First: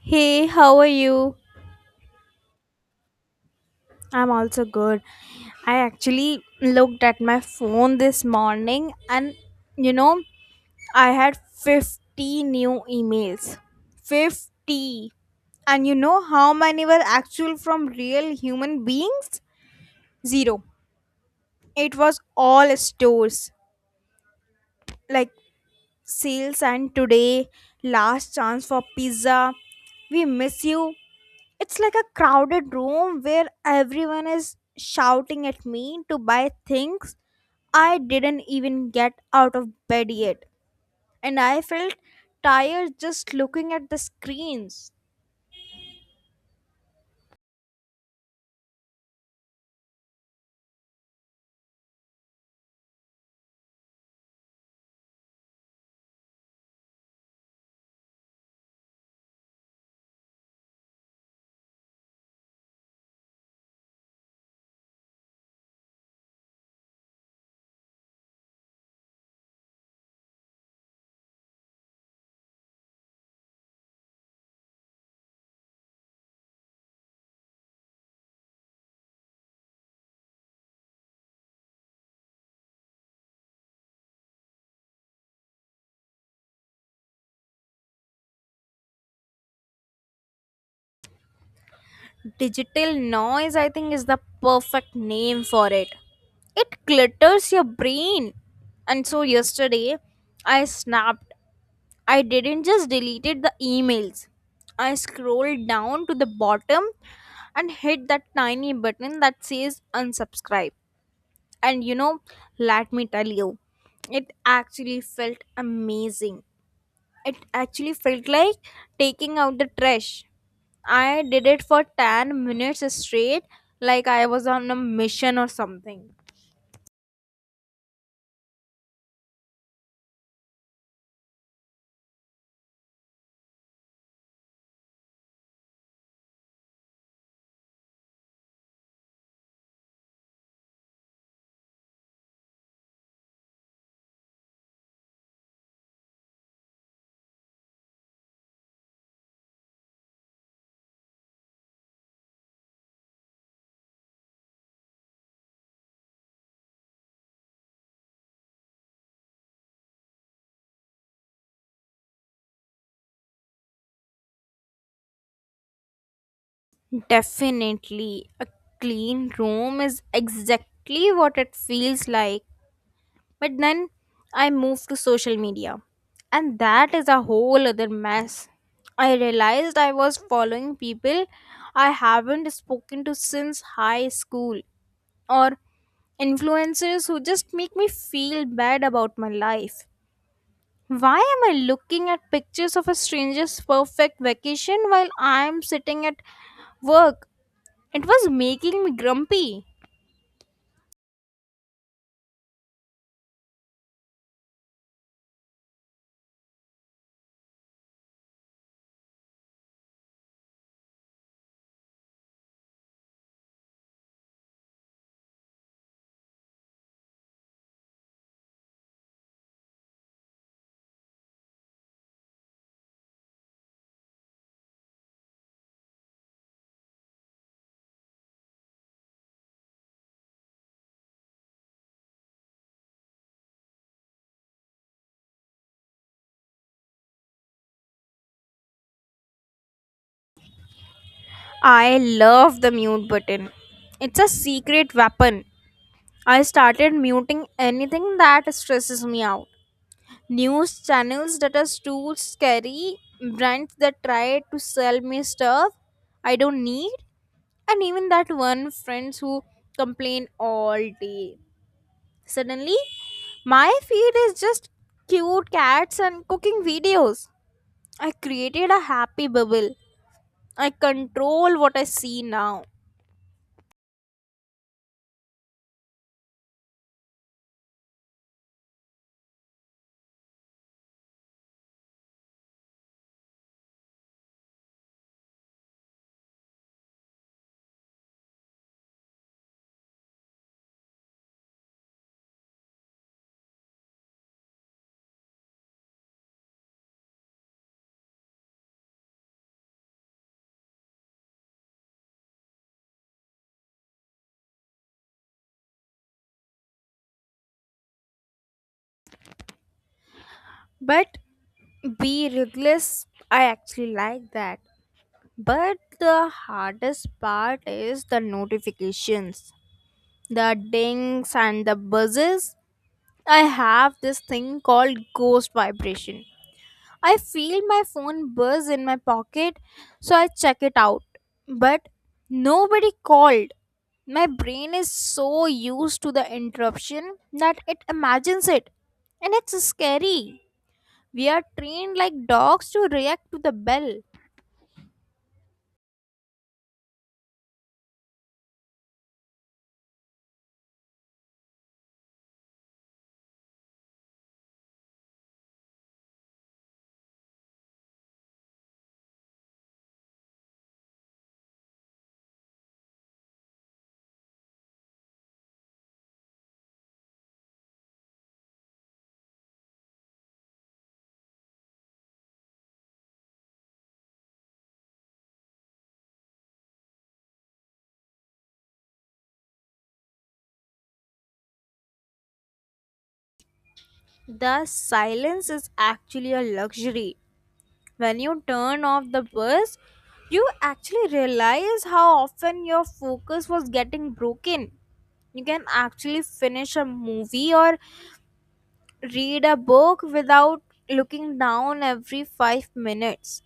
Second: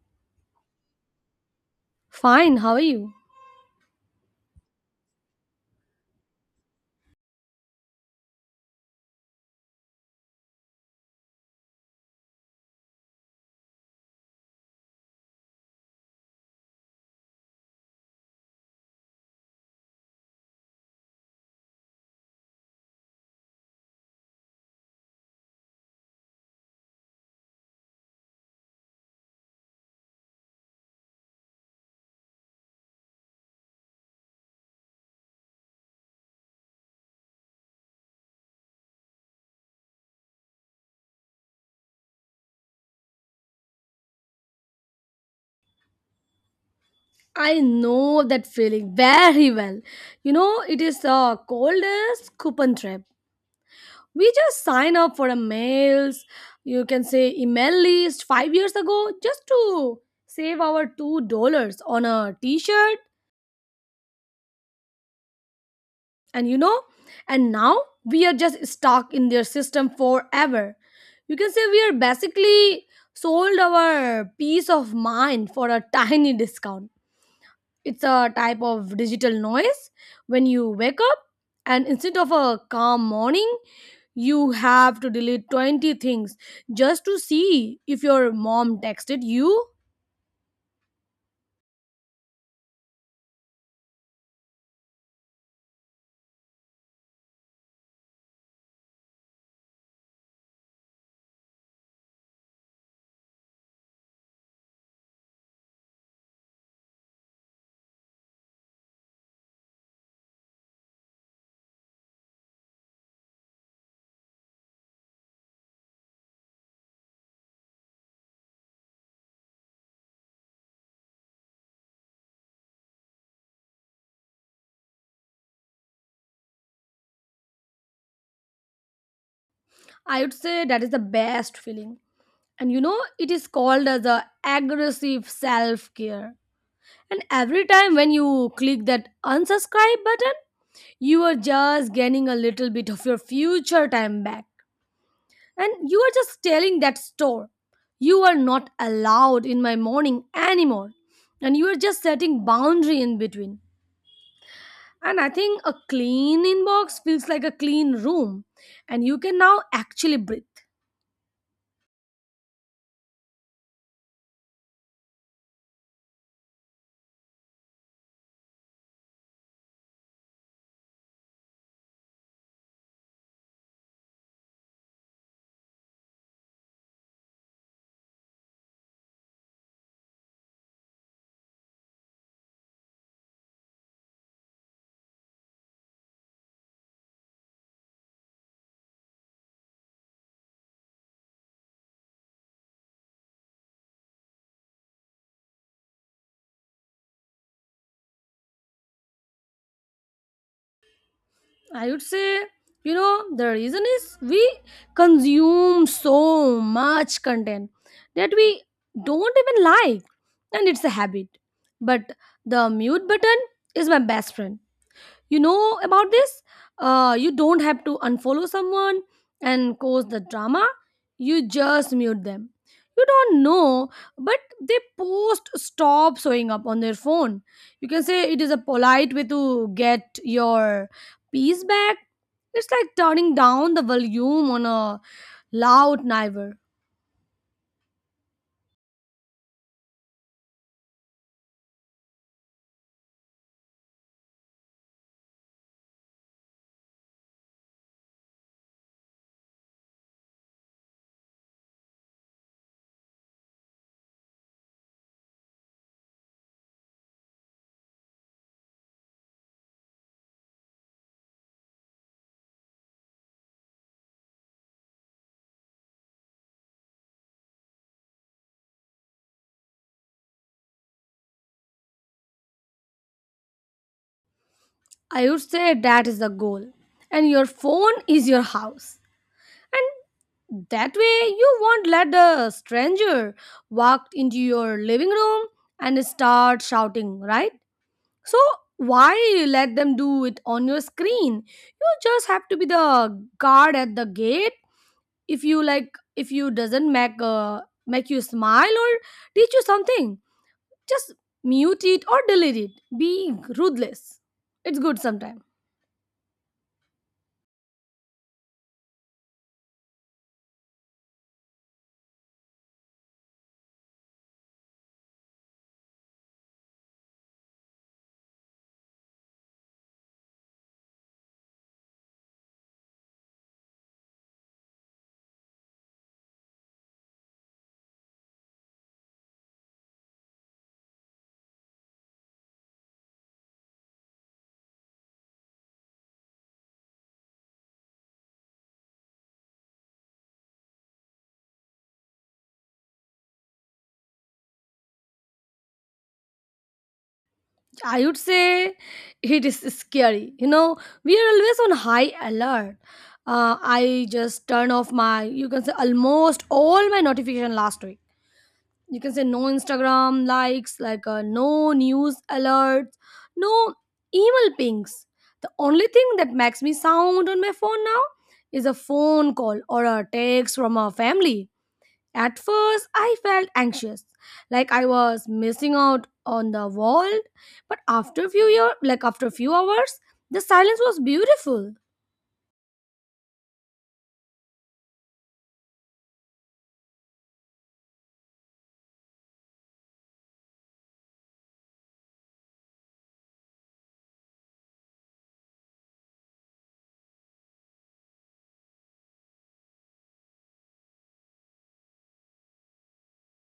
Hey, how are you? Fine, how are you? I'm also good. I actually looked at my phone this morning and you know, I had 50 new emails. 50. And you know how many were actual from real human beings? Zero. It was all stores like sales and today, last chance for pizza. We miss you. It's like a crowded room where everyone is shouting at me to buy things I didn't even get out of bed yet. And I felt tired just looking at the screens. I know that feeling very well. You know, it is the coldest coupon trip. We just sign up for a mails, you can say email list 5 years ago just to save our $2 on a t-shirt and you know, and now we are just stuck in their system forever. You can say we are basically sold our peace of mind for a tiny discount. It's a type of digital noise. When you wake up, and instead of a calm morning, you have to delete 20 things just to see if your mom texted you. Digital noise, I think, is the perfect name for it. It clutters your brain. And so yesterday, I snapped. I didn't just deleted the emails. I scrolled down to the bottom and hit that tiny button that says unsubscribe. And you know, let me tell you, it actually felt amazing. It actually felt like taking out the trash. I did it for 10 minutes straight, like I was on a mission or something. I would say that is the best feeling. And you know, it is called as a aggressive self-care. And every time when you click that unsubscribe button, you are just gaining a little bit of your future time back. And you are just telling that store, you are not allowed in my morning anymore. And you are just setting boundary in between. And I think a clean inbox feels like a clean room. And you can now actually breathe. Definitely, a clean room is exactly what it feels like. But then I moved to social media, and that is a whole other mess. I realized I was following people I haven't spoken to since high school or influencers who just make me feel bad about my life. Why am I looking at pictures of a stranger's perfect vacation while I'm sitting at work? It was making me grumpy. I would say, you know, the reason is we consume so much content that we don't even like. And it's a habit. But the mute button is my best friend, you know about this, you don't have to unfollow someone and cause the drama, you just mute them. You don't know, but they post stop showing up on their phone. You can say it is a polite way to get your peace back. It's like turning down the volume on a loud neighbor. I love the mute button. It's a secret weapon. I started muting anything that stresses me out. News channels that are too scary, brands that try to sell me stuff I don't need, and even that one friends who complain all day. Suddenly, my feed is just cute cats and cooking videos. I created a happy bubble. I control what I see now. I would say that is the goal, and your phone is your house. And that way, you won't let a stranger walk into your living room and start shouting, right? So, why let them do it on your screen? You just have to be the guard at the gate. If you like, if you doesn't make make you smile or teach you something, just mute it or delete it. Be ruthless. It's good sometimes. But be ruthless, I actually like that. But the hardest part is the notifications, the dings and the buzzes. I have this thing called ghost vibration. I feel my phone buzz in my pocket, so I check it out. But nobody called. My brain is so used to the interruption that it imagines it. And it's scary. We are trained like dogs to react to the bell. I would say it is scary. You know, we are always on high alert. I just turned off my, you can say, almost all my notification last week. You can say no Instagram likes, like no news alerts, no email pings. The only thing that makes me sound on my phone now is a phone call or a text from a family. At first, I felt anxious, like I was missing out on the world. But after a few years, like after a few hours, the silence was beautiful. The silence is actually a luxury. When you turn off the bus, you actually realize how often your focus was getting broken. You can actually finish a movie or read a book without looking down every 5 minutes.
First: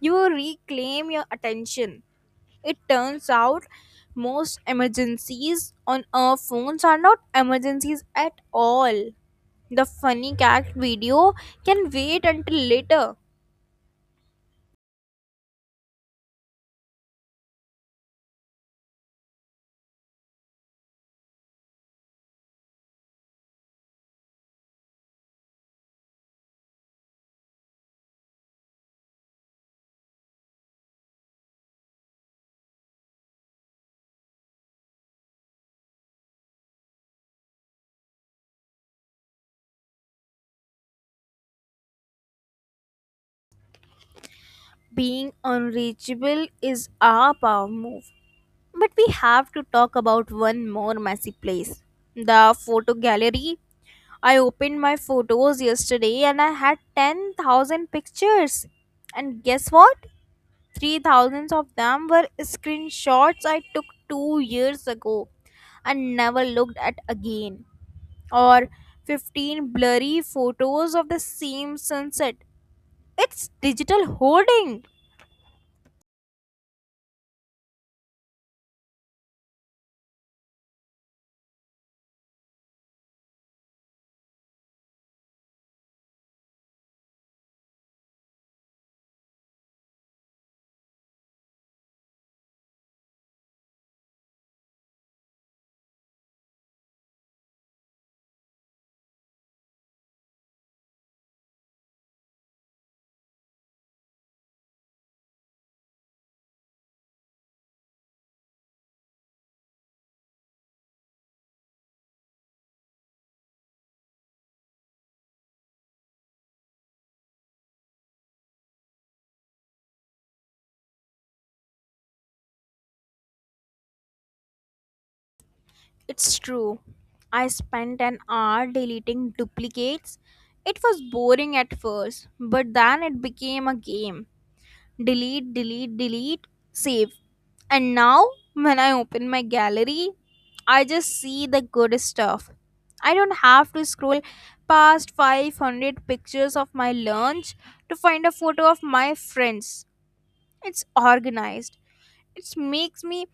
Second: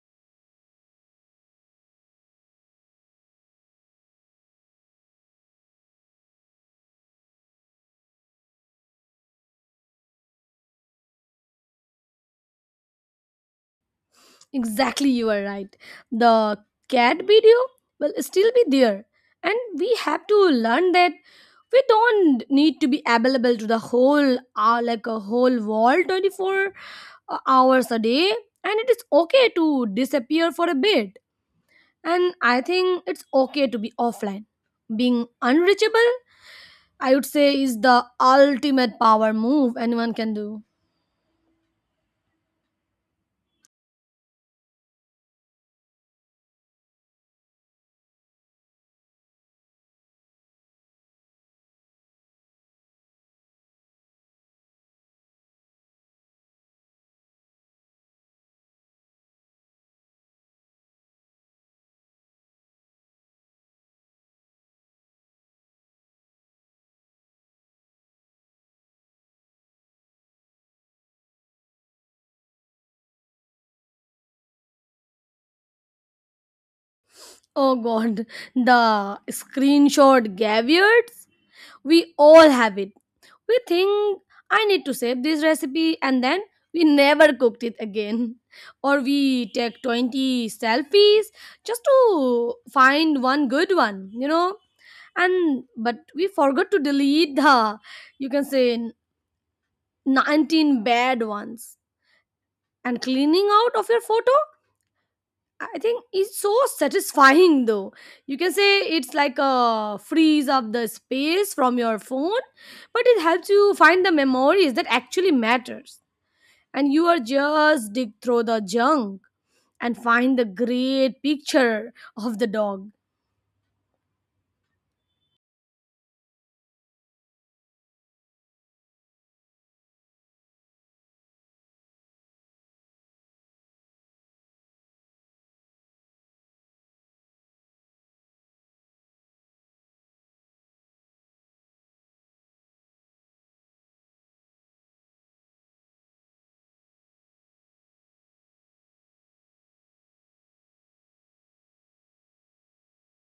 You reclaim your attention. It turns out most emergencies on our phones are not emergencies at all. The funny cat video can wait until later. Exactly, you are right. The cat video will still be there, and we have to learn that we don't need to be available to the whole, like a whole world, 24 hours a day, and it is okay to disappear for a bit. And I think it's okay to be offline. Being unreachable, I would say, is the ultimate power move anyone can do. Being unreachable is our power move. But we have to talk about one more messy place, the photo gallery. I opened my photos yesterday and I had 10,000 pictures. And guess what? Three thousands of them were screenshots I took 2 years ago and never looked at again. Or 15 blurry photos of the same sunset. It's digital hoarding. Oh god, the screenshot caveats. We all have it. We think I need to save this recipe and then we never cooked it again. Or we take 20 selfies just to find one good one, you know? And but we forgot to delete the, you can say, 19 bad ones. And cleaning out of your photo, I think is so satisfying though. You can say it's like a freeze of the space from your phone, but it helps you find the memories that actually matters. And you are just dig through the junk and find the great picture of the dog. It's true. I spent an hour deleting duplicates. It was boring at first, but then it became a game. Delete, delete, delete, save. And now, when I open my gallery, I just see the good stuff. I don't have to scroll past 500 pictures of my lunch to find a photo of my friends. It's organized. It makes me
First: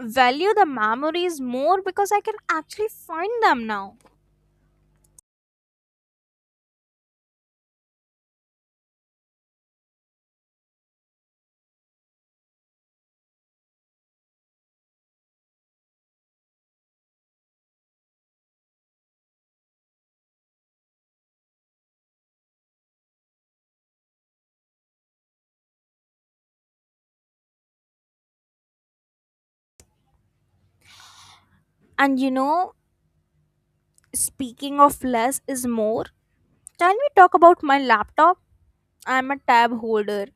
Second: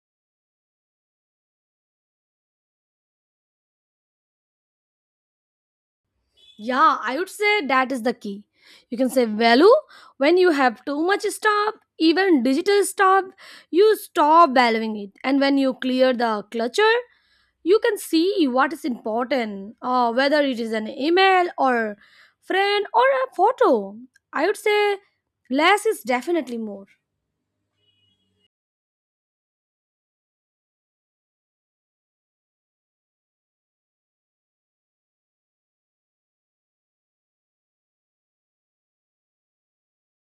value the memories more because I can actually find them now. Yeah, I would say that is the key. You can say value when you have too much stuff, even digital stuff, you stop valuing it. And when you clear the clutter, you can see what is important, whether it is an email or friend or a photo. I would say less is definitely more. And you know, speaking of less is more, can we talk about my laptop? I'm a tab holder.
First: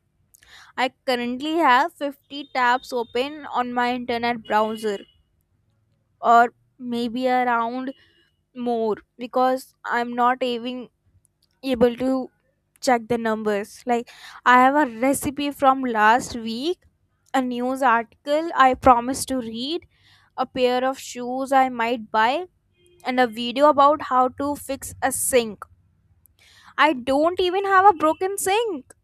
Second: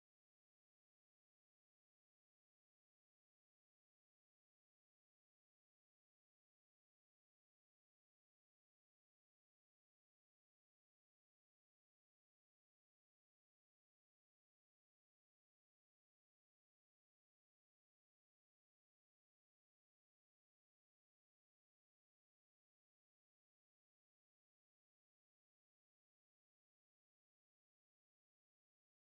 I currently have 50 tabs open on my internet browser, or maybe around more because I'm not even able to check the numbers. Like, I have a recipe from last week, a news article I promised to read, a pair of shoes I might buy, and a video about how to fix a sink. I don't even have a broken sink.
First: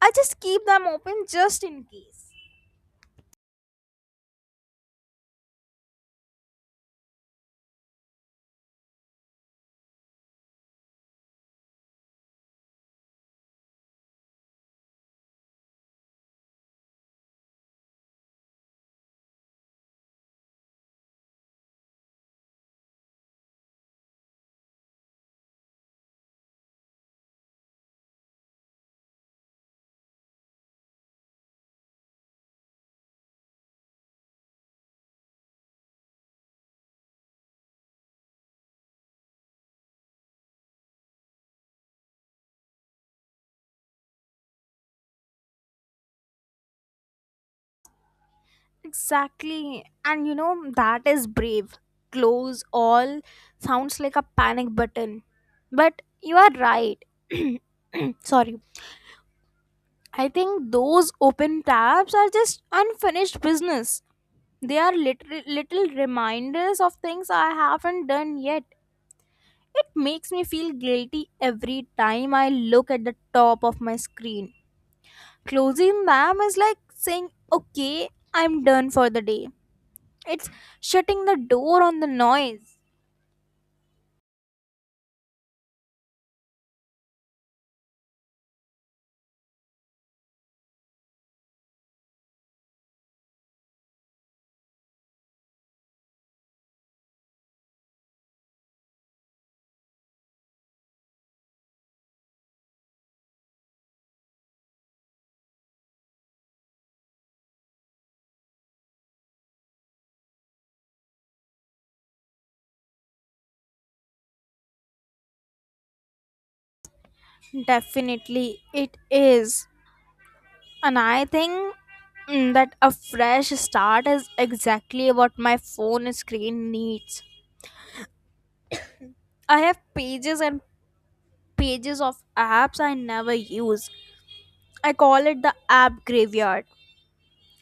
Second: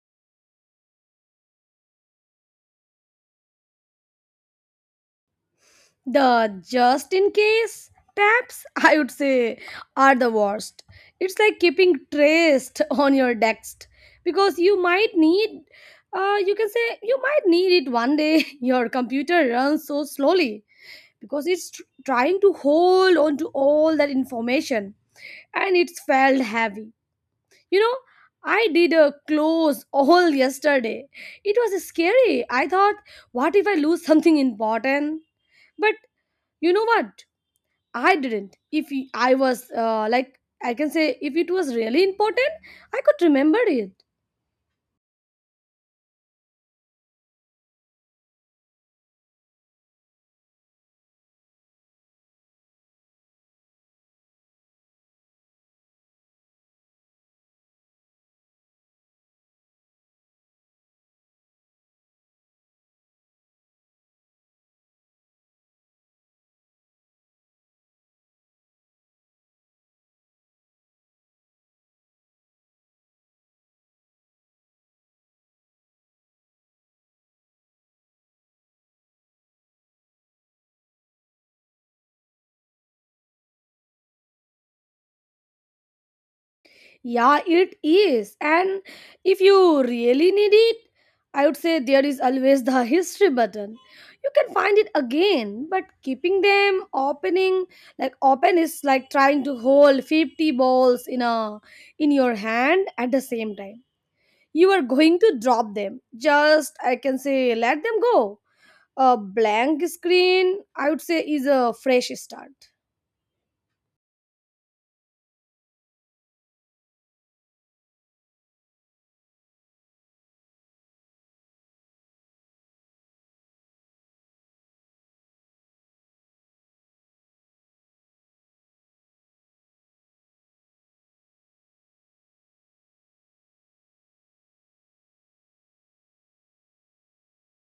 I just keep them open just in case. The just in case tabs, I would say, are the worst. It's like keeping trace on your text because you might need, you can say, you might need it one day. Your computer runs so slowly because it's trying to hold on to all that information and it's felt heavy. You know, I did a close all yesterday. It was scary. I thought, what if I lose something important? But you know what? I didn't. If I was like, I can say, if it was really important, I could remember it. Exactly. And you know, that is brave. Close all sounds like a panic button. But you are right. Sorry. I think those open tabs are just unfinished business. They are little reminders of things I haven't done yet. It makes me feel guilty every time I look at the top of my screen. Closing them is like saying, okay, I'm done for the day. It's shutting the door on the noise. Yeah, it is. And if you really need it, I would say there is always the history button. You can find it again, but keeping them opening like open is like trying to hold 50 balls in a in your hand at the same time. You are going to drop them. Just I can say let them go. A blank screen, I would say, is a fresh start. Definitely, it is. And I think that a fresh start is exactly what my phone screen needs. I have pages and pages of apps I never use. I call it the app graveyard.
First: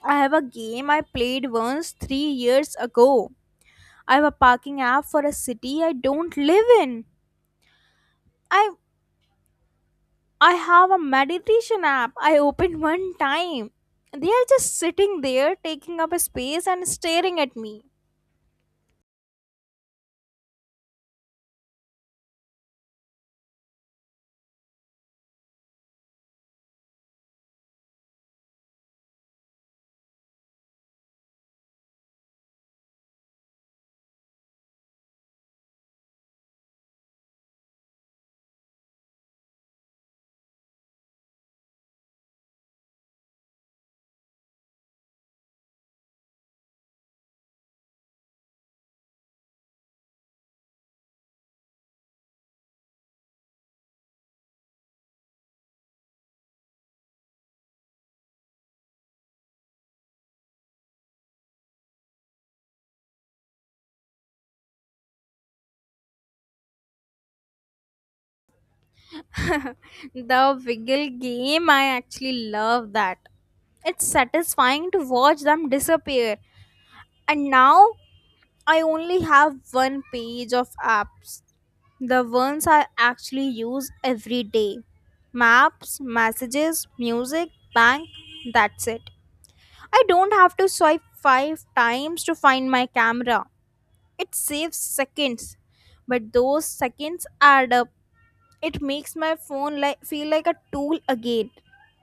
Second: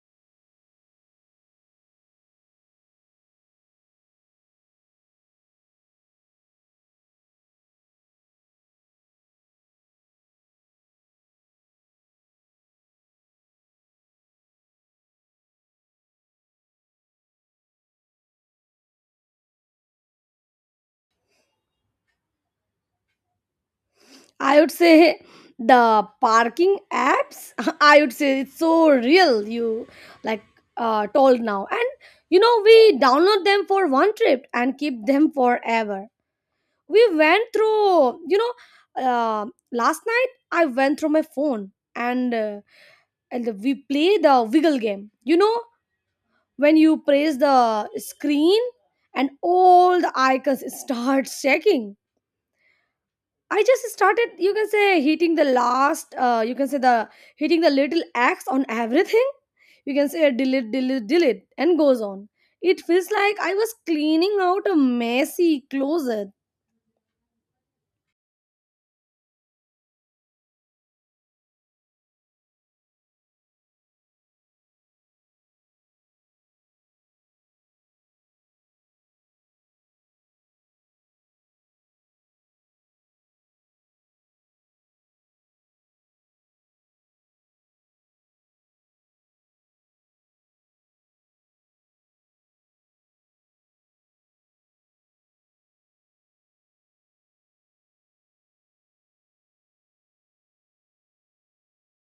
I have a game I played once 3 years ago. I have a parking app for a city I don't live in. I I have a meditation app. I opened one time. They are just sitting there, taking up a space and staring at me. I would say the parking apps I would say it's so real. You like, told now. And you know we download them for one trip and keep them forever. We went through, you know, uh, last night I went through my phone and we play the wiggle game, you know, when you press the screen and all the icons start shaking. I just started, you can say, hitting the last, you can say the hitting the little X on everything. You can say delete, delete, delete, and goes on. It feels like I was cleaning out a messy closet. The wiggle game, I actually love that. It's satisfying to watch them disappear. And now I only have one page of apps. The ones I actually use every day, maps, messages, music, bank, that's it. I don't have to swipe five times to find my camera. It saves seconds, but those seconds add up. It makes my phone like feel like a tool again,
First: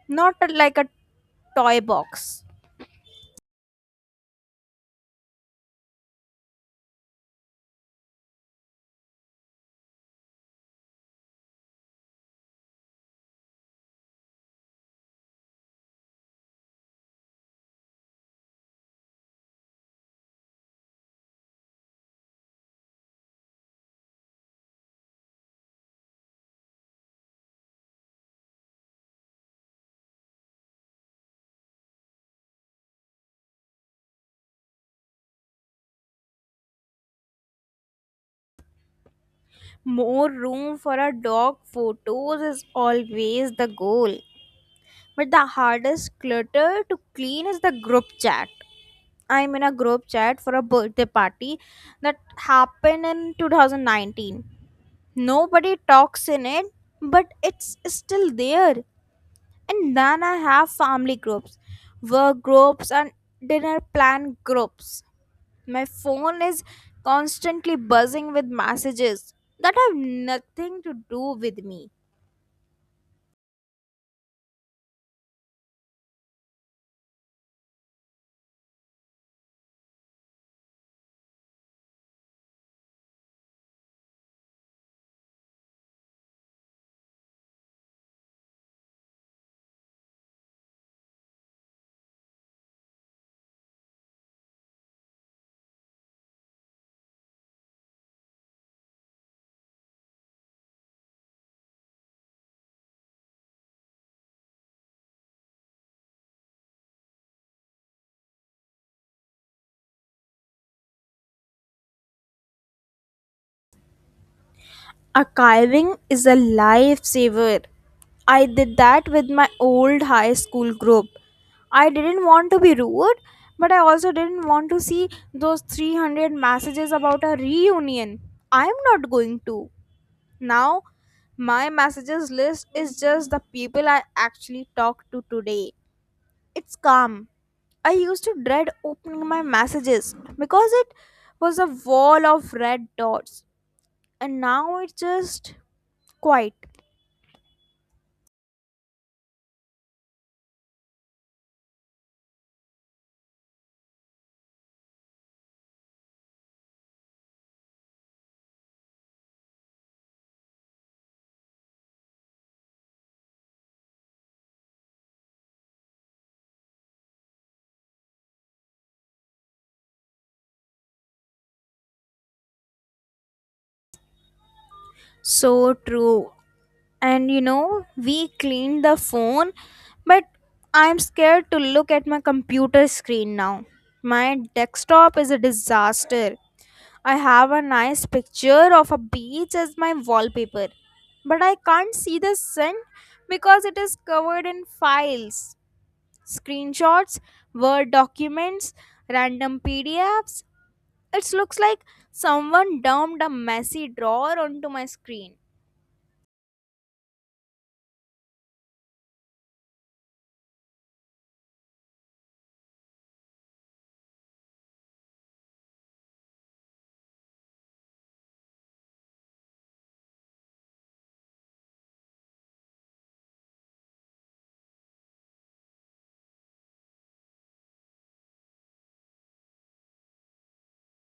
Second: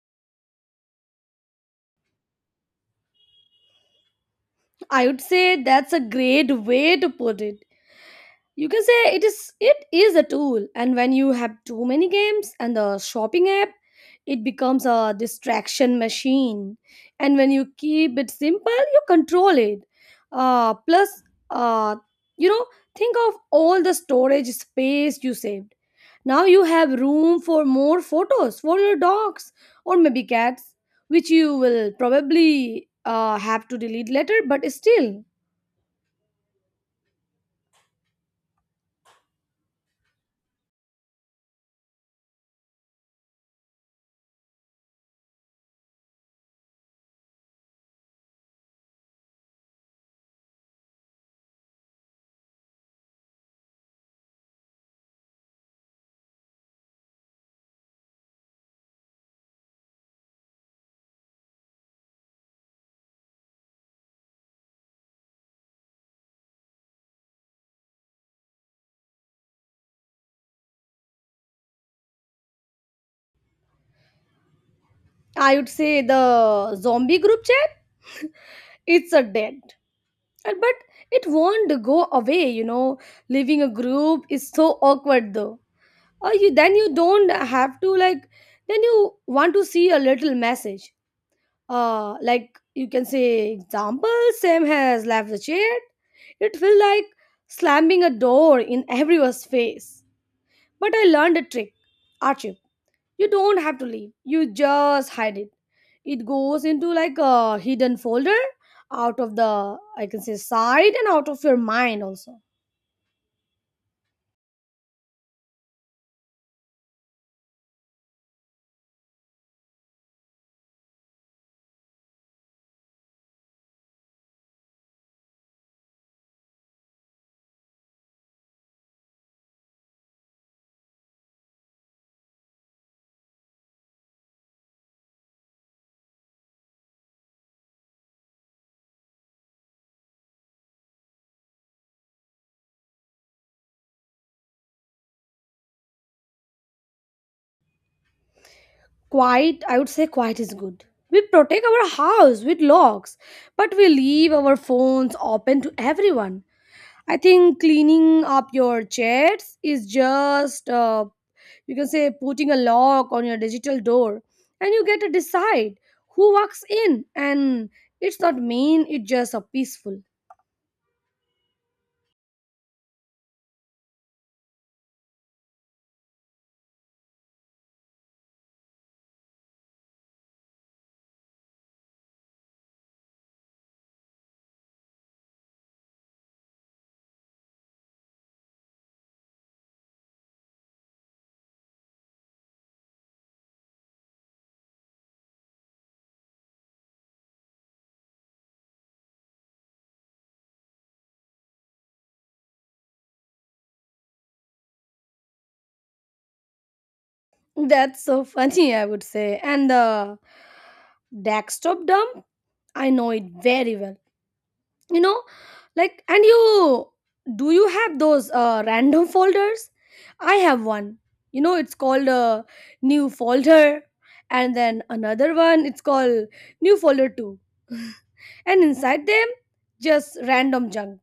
not like a toy box. I would say that's a great way to put it. You can say it is, it is a tool, and when you have too many games and the shopping app it becomes a distraction machine. And when you keep it simple you control it. Plus uh, you know, think of all the storage space you saved. Now you have room for more photos for your dogs, or maybe cats, which you will probably have to delete later, but still. More room for our dog photos is always the goal. But the hardest clutter to clean is the group chat. I'm in a group chat for a birthday party that happened in 2019. Nobody talks in it, but it's still there. And then I have family groups, work groups, and dinner plan groups. My phone is constantly buzzing with messages that have nothing to do with me. I would say the zombie group chat. It's a dead. But it won't go away, you know. Leaving a group is so awkward though. Or you then you don't have to, like, then you want to see a little message. Like you can say example, Sam has left the chat. It felt like slamming a door in everyone's face. But I learned a trick, Archie, you don't have to leave, you just hide it. It goes into like a hidden folder, out of the, I can say, side, and out of your mind also. Archiving is a lifesaver. I did that with my old high school group. I didn't want to be rude, but I also didn't want to see those 300 messages about a reunion I'm not going to. Now, my messages list is just the people I actually talked to today. It's calm. I used to dread opening my messages because it was a wall of red dots, and now it's just quiet. Quiet, I would say quiet is good. We protect our house with locks, but we leave our phones open to everyone. I think cleaning up your chats is just, you can say, putting a lock on your digital door. And you get to decide who walks in. And it's not mean, it's just a peaceful. So true. And you know, we cleaned the phone, but I'm scared to look at my computer screen now. My desktop is a disaster. I have a nice picture of a beach as my wallpaper, but I can't see the sun because it is covered in files, screenshots, word documents, random pdfs. It looks like someone dumped a messy drawer onto my screen. That's so funny, I would say. And the desktop dump, I know it very well. You know, like, and you do you have those random folders? I have one. You know, it's called a new folder, and then another one. It's called new folder two, and inside them, just random junk.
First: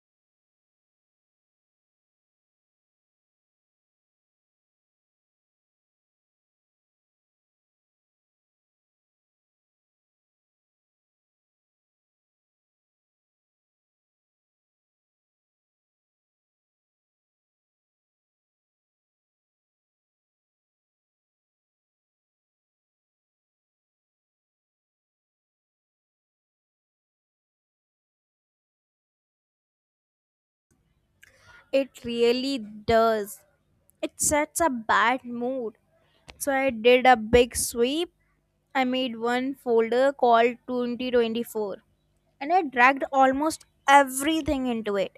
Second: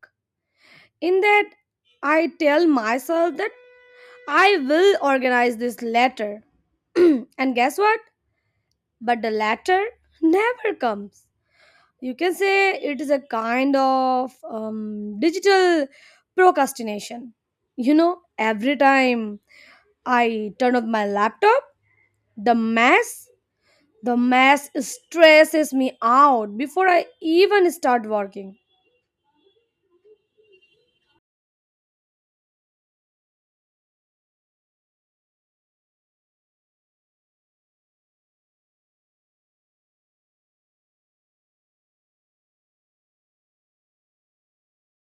In that, I tell myself that I will organize this later. And guess what? But the latter never comes. You can say it is a kind of digital procrastination. You know, every time I turn off my laptop, the mess, the mess stresses me out before I even start working. It really does. It sets a bad mood. So I did a big sweep. I made one folder called 2024 and I dragged almost everything into it.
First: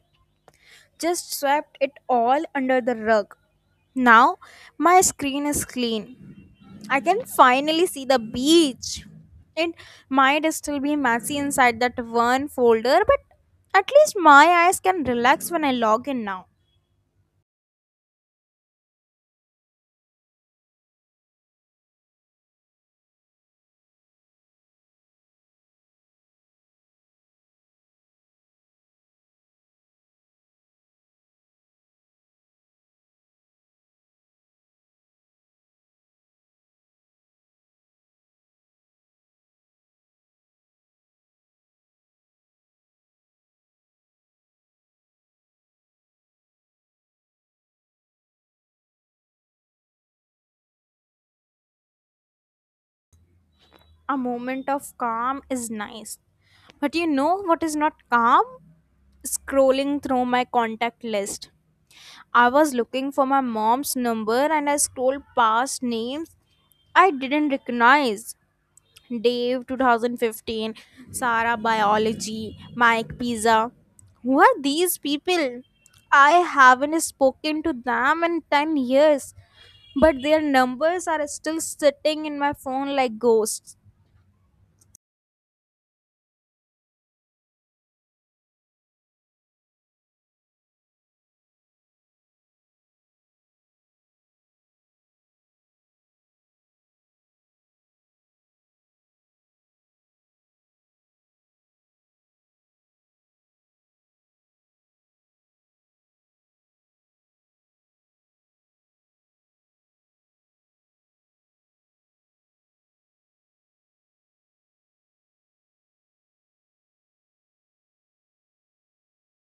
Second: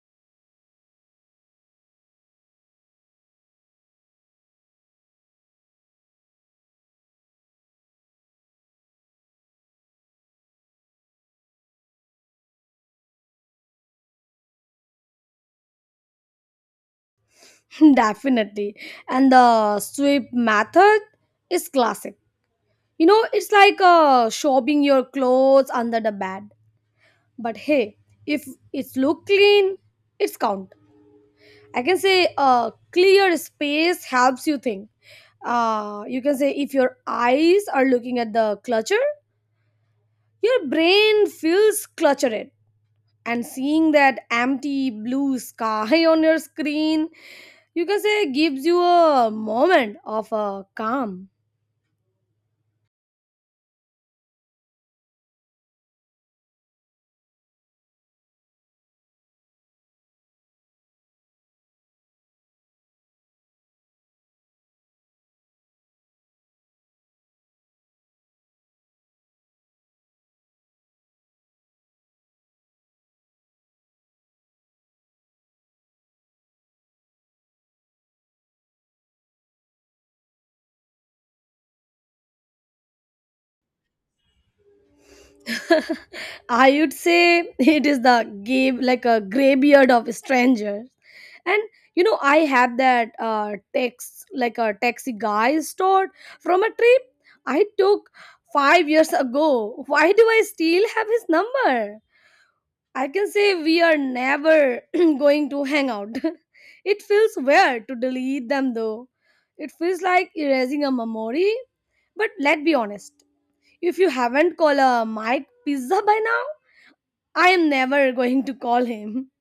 Just swept it all under the rug. Now my screen is clean. I can finally see the beach. It might still be messy inside that one folder, but at least my eyes can relax when I log in now. Definitely. And the sweep method is classic. You know, it's like shopping your clothes under the bed. But hey, if it's look clean, it's count. I can say clear space helps you think. You can say if your eyes are looking at the clutter, your brain feels cluttered. And seeing that empty blue sky on your screen, you can say gives you a moment of calm. A moment of calm is nice. But you know what is not calm? Scrolling through my contact list. I was looking for my mom's number and I scrolled past names I didn't recognize. Dave 2015, Sarah Biology, Mike Pizza. Who are these people? I haven't spoken to them in 10 years, but their numbers are still sitting in my phone like ghosts. I would say it is the gay, like a graybeard of strangers. And you know, I had that text, like a taxi guy stored from a trip I took 5 years ago. Why do I still have his number? I can say we are never going to hang out. It feels weird to delete them though. It feels like erasing a memory. But let's be honest. If you haven't called a Mike pizza by now, I am never going to call him.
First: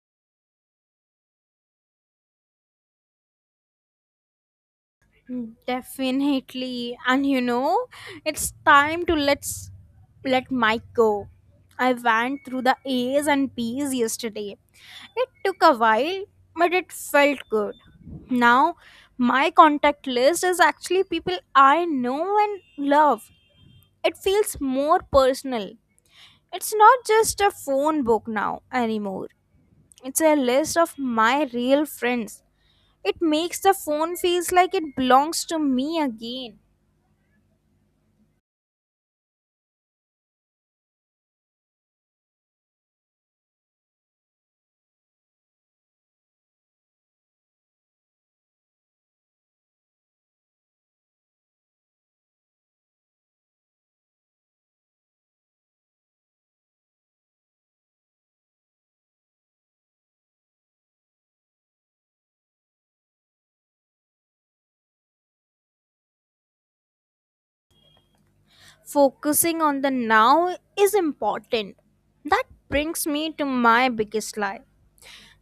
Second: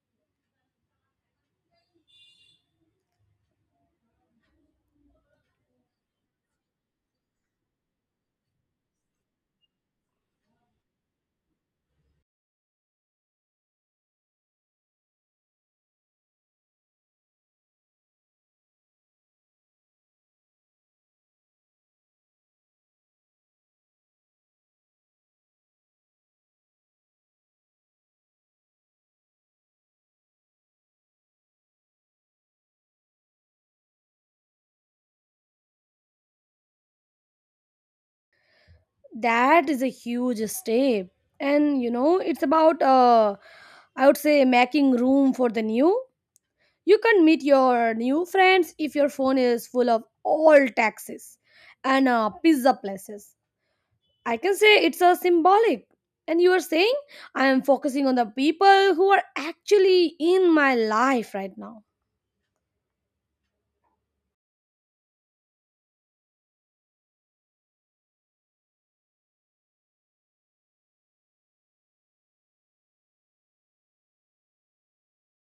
Mm, definitely. And you know, it's time to let Mike go. I went through the A's and B's yesterday. It took a while, but it felt good. Now, my contact list is actually people I know and love. It feels more personal. It's not just a phone book now anymore. It's a list of my real friends. It makes the phone feels like it belongs to me again. That is a huge step. And you know, it's about I would say making room for the new. You can meet your new friends if your phone is full of all taxes and pizza places. I can say it's a symbolic. And you are saying I am focusing on the people who are actually in my life right now. Focusing on the now is important. That brings me to my biggest lie,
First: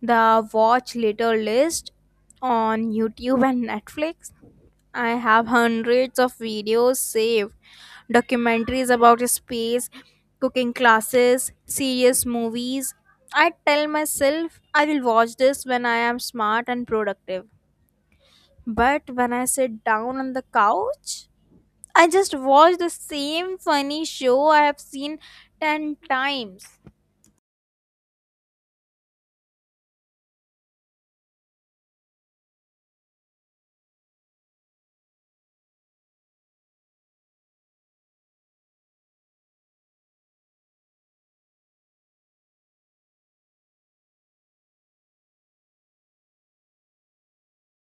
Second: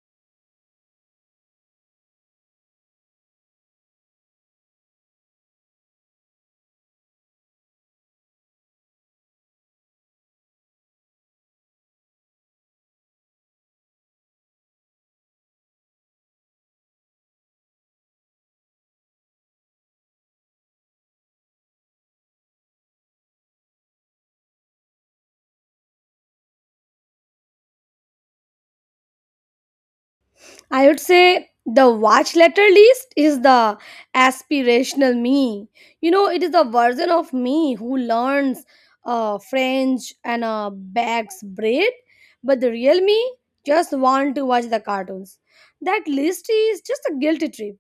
the watch later list on YouTube and Netflix. I have hundreds of videos saved, documentaries about space, cooking classes, serious movies. I tell myself I will watch this when I am smart and productive. But when I sit down on the couch, I just watched the same funny show I have seen 10 times. I would say the watch letter list is the aspirational me. You know, it is the version of me who learns French and bakes bread, but the real me just want to watch the cartoons. That list is just a guilty trip.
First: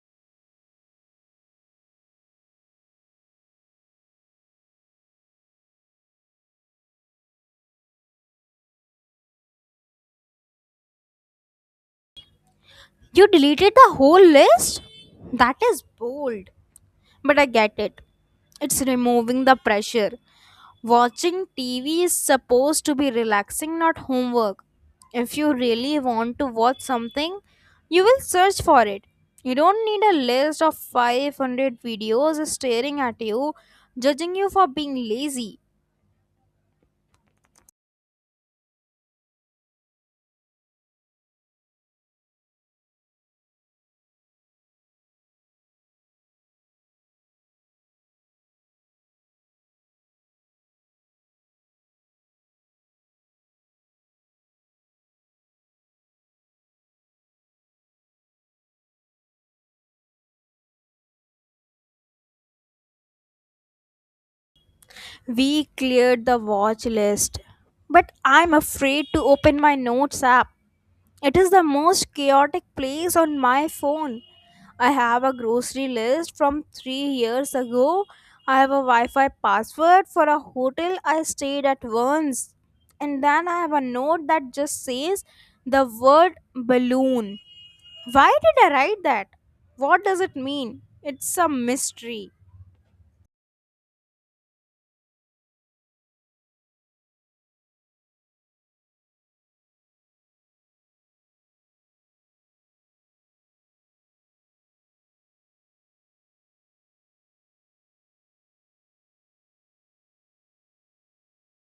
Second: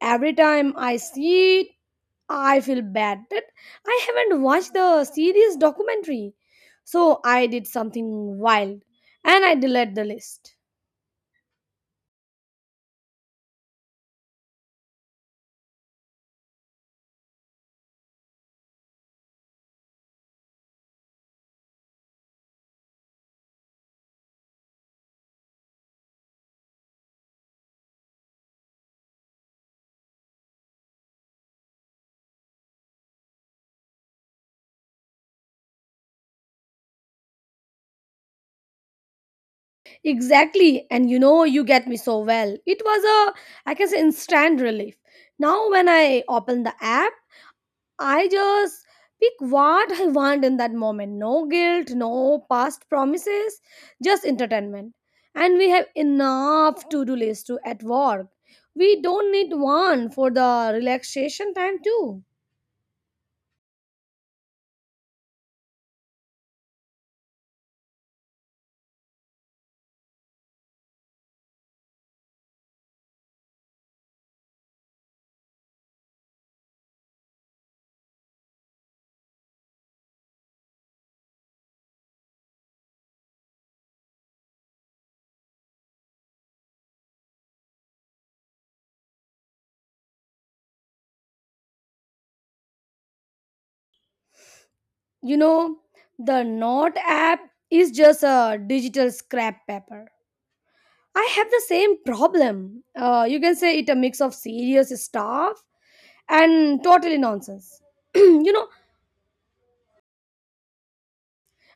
Every time I see it, I feel bad that I haven't watched the series documentary. So I did something wild, and I delete the list. You deleted the whole list? That is bold. But I get it. It's removing the pressure. Watching TV is supposed to be relaxing, not homework. If you really want to watch something, you will search for it. You don't need a list of 500 videos staring at you, judging you for being lazy. Exactly. And you know, you get me so well. It was a, I can say, instant relief. Now, when I open the app, I just pick what I want in that moment. No guilt, no past promises, just entertainment. And we have enough to do list to at work. We don't need one for the relaxation time, too. We cleared the watch list, but I'm afraid to open my notes app. It is the most chaotic place on my phone. I have a grocery list from 3 years ago. I have a Wi Fi password for a hotel I stayed at once. And then I have a note that just says the word balloon. Why did I write that? What does it mean? It's a mystery. You know, the Note app is just a digital scrap paper. I have the same problem. You can say it a mix of serious stuff and totally nonsense. You know,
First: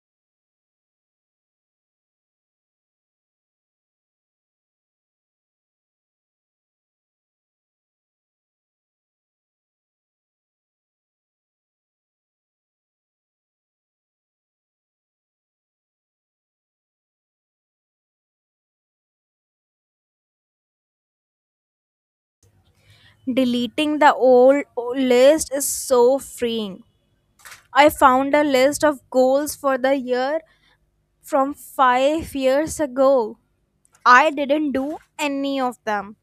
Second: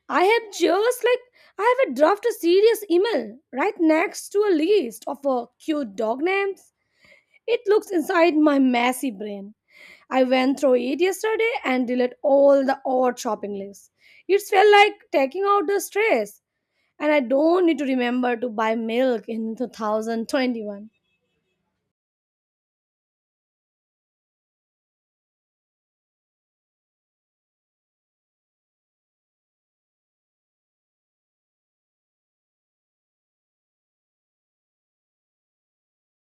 I have just like I have a draft a serious email right next to a list of cute dog names. It looks inside my messy brain. I went through it yesterday and deleted all the odd shopping lists. It felt like taking out the stress, and I don't need to remember to buy milk in 2021. Deleting the old list is so freeing. I found a list of goals for the year from 5 years ago. I didn't do any of them.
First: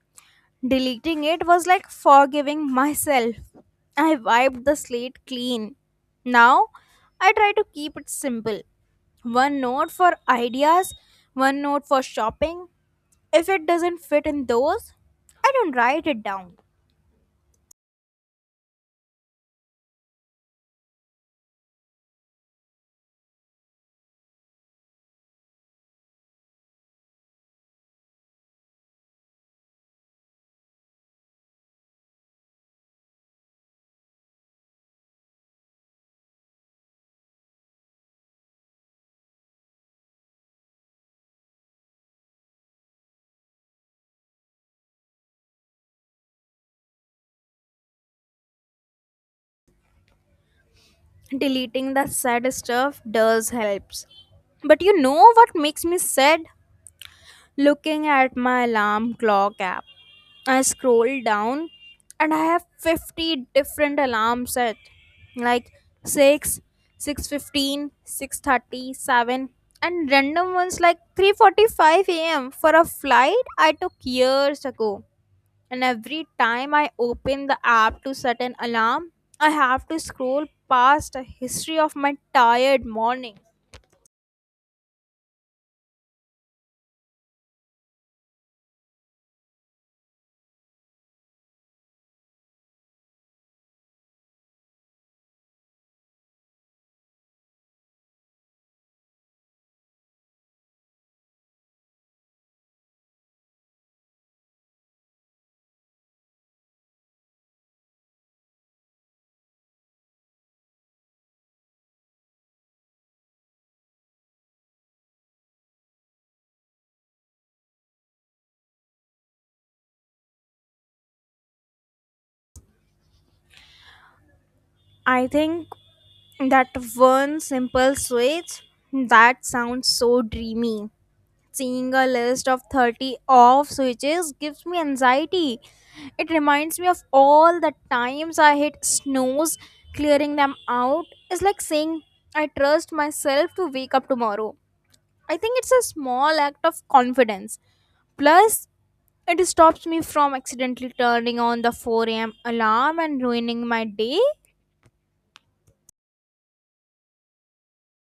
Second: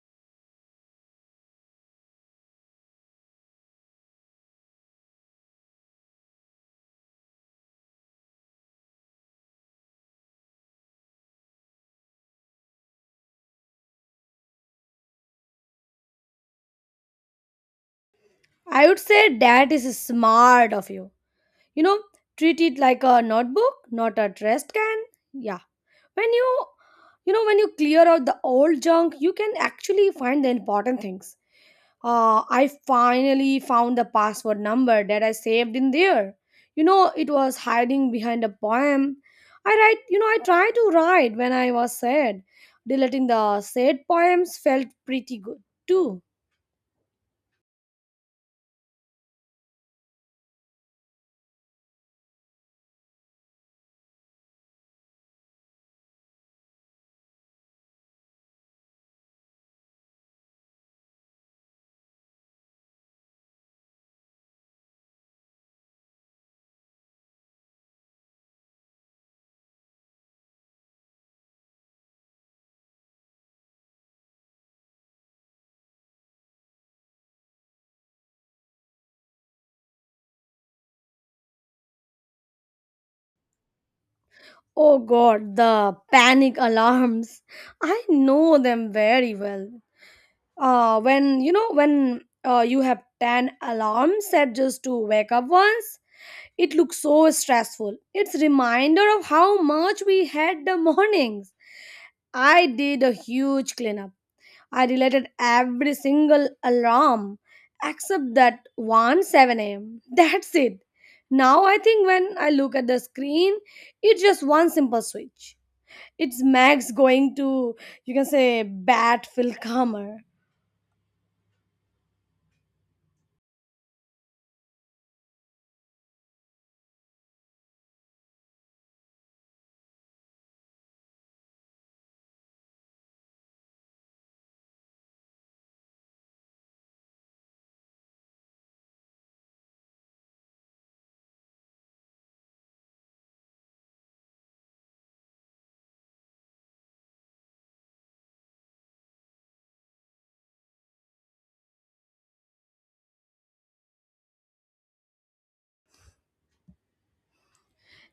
Deleting it was like forgiving myself. I wiped the slate clean. Now, I try to keep it simple. One note for ideas, one note for shopping. If it doesn't fit in those, I don't write it down. I would say that is smart of you. You know, treat it like a notebook, not a trash can. Yeah. When you know when you clear out the old junk, you can actually find the important things. I finally found the password number that I saved in there. You know, it was hiding behind a poem. I write, you know, I try to write when I was sad. Deleting the sad poems felt pretty good too. Deleting the sad stuff does helps. But you know what makes me sad? Looking at my alarm clock app. I scroll down and I have 50 different alarms set. Like 6:00, 6:15, 6:30, 7:00, and random ones like 3:45 a.m. for a flight I took years ago, and every time I open the app to set an alarm, I have to scroll past a history of my tired morning. Oh god, the panic alarms. I know them very well. When you know when you have 10 alarms set just to wake up once, it looks so stressful. It's reminder of how much we had the mornings. I did a huge cleanup. I deleted every single alarm except that one 7 a.m. That's it. Now I think when I look at the screen, it's just one simple switch. It's Max going to, you can say, bat Phil Calmer. I think that one simple switch, that sounds so dreamy. Seeing a list of 30 off switches gives me anxiety. It reminds me of all the times I hit snooze. Clearing them out is like saying I trust myself to wake up tomorrow. I think it's a small act of confidence. Plus, it stops me from accidentally turning on the 4 a.m. alarm and ruining my day.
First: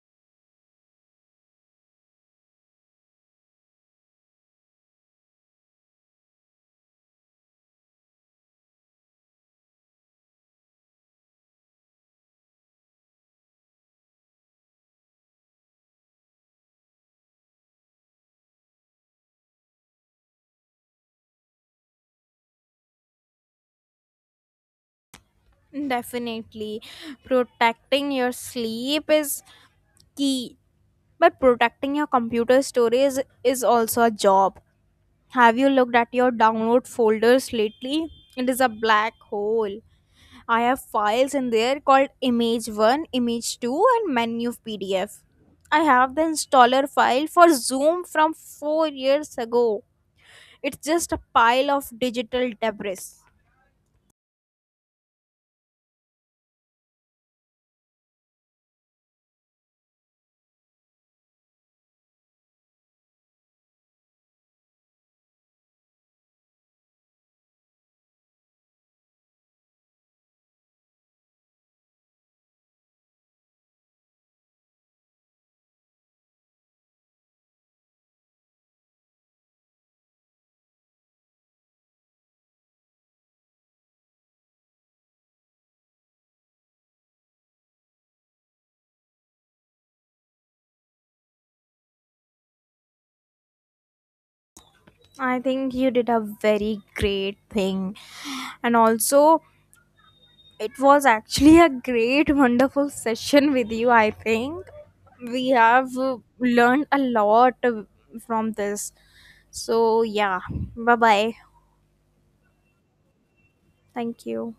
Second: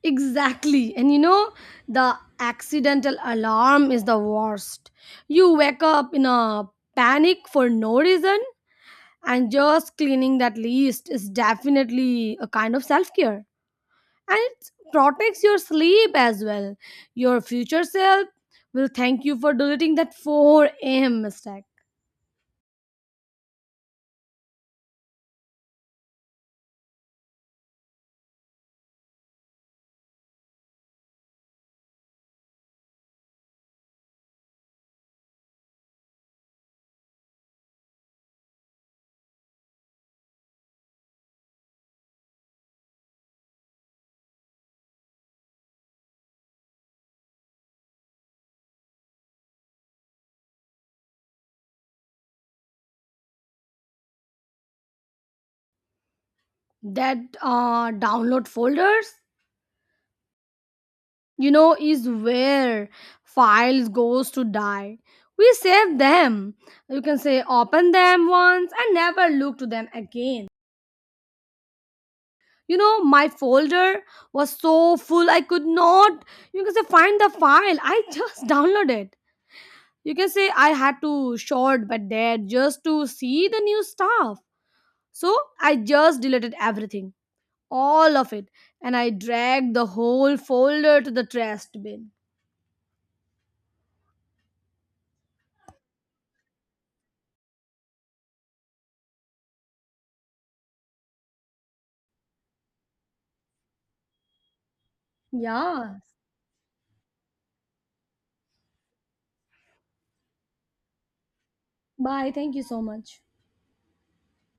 Exactly. And you know, the accidental alarm is the worst. You wake up in a panic for no reason, and just cleaning that list is definitely a kind of self care. And it protects your sleep as well. Your future self will thank you for deleting that 4 a.m. mistake. Definitely. Protecting your sleep is key, but protecting your computer storage is also a job. Have you looked at your download folders lately? It is a black hole. I have files in there called image 1, image 2, and menu PDF. I have the installer file for Zoom from 4 years ago. It's just a pile of digital debris. That download folders, you know, is where files goes to die. We save them, you can say, open them once and never look to them again. You know, my folder was so full I could not, you can say, find the file I just downloaded. You can say I had to short but there just to see the new stuff. So I just deleted everything, all of it, and I dragged the whole folder to the trash bin. I think you did a very great thing. And also, it was actually a great, wonderful session with you, I think. We have Yeah, learned a lot from this. So, yeah, bye bye. bye, thank you so much. Thank you.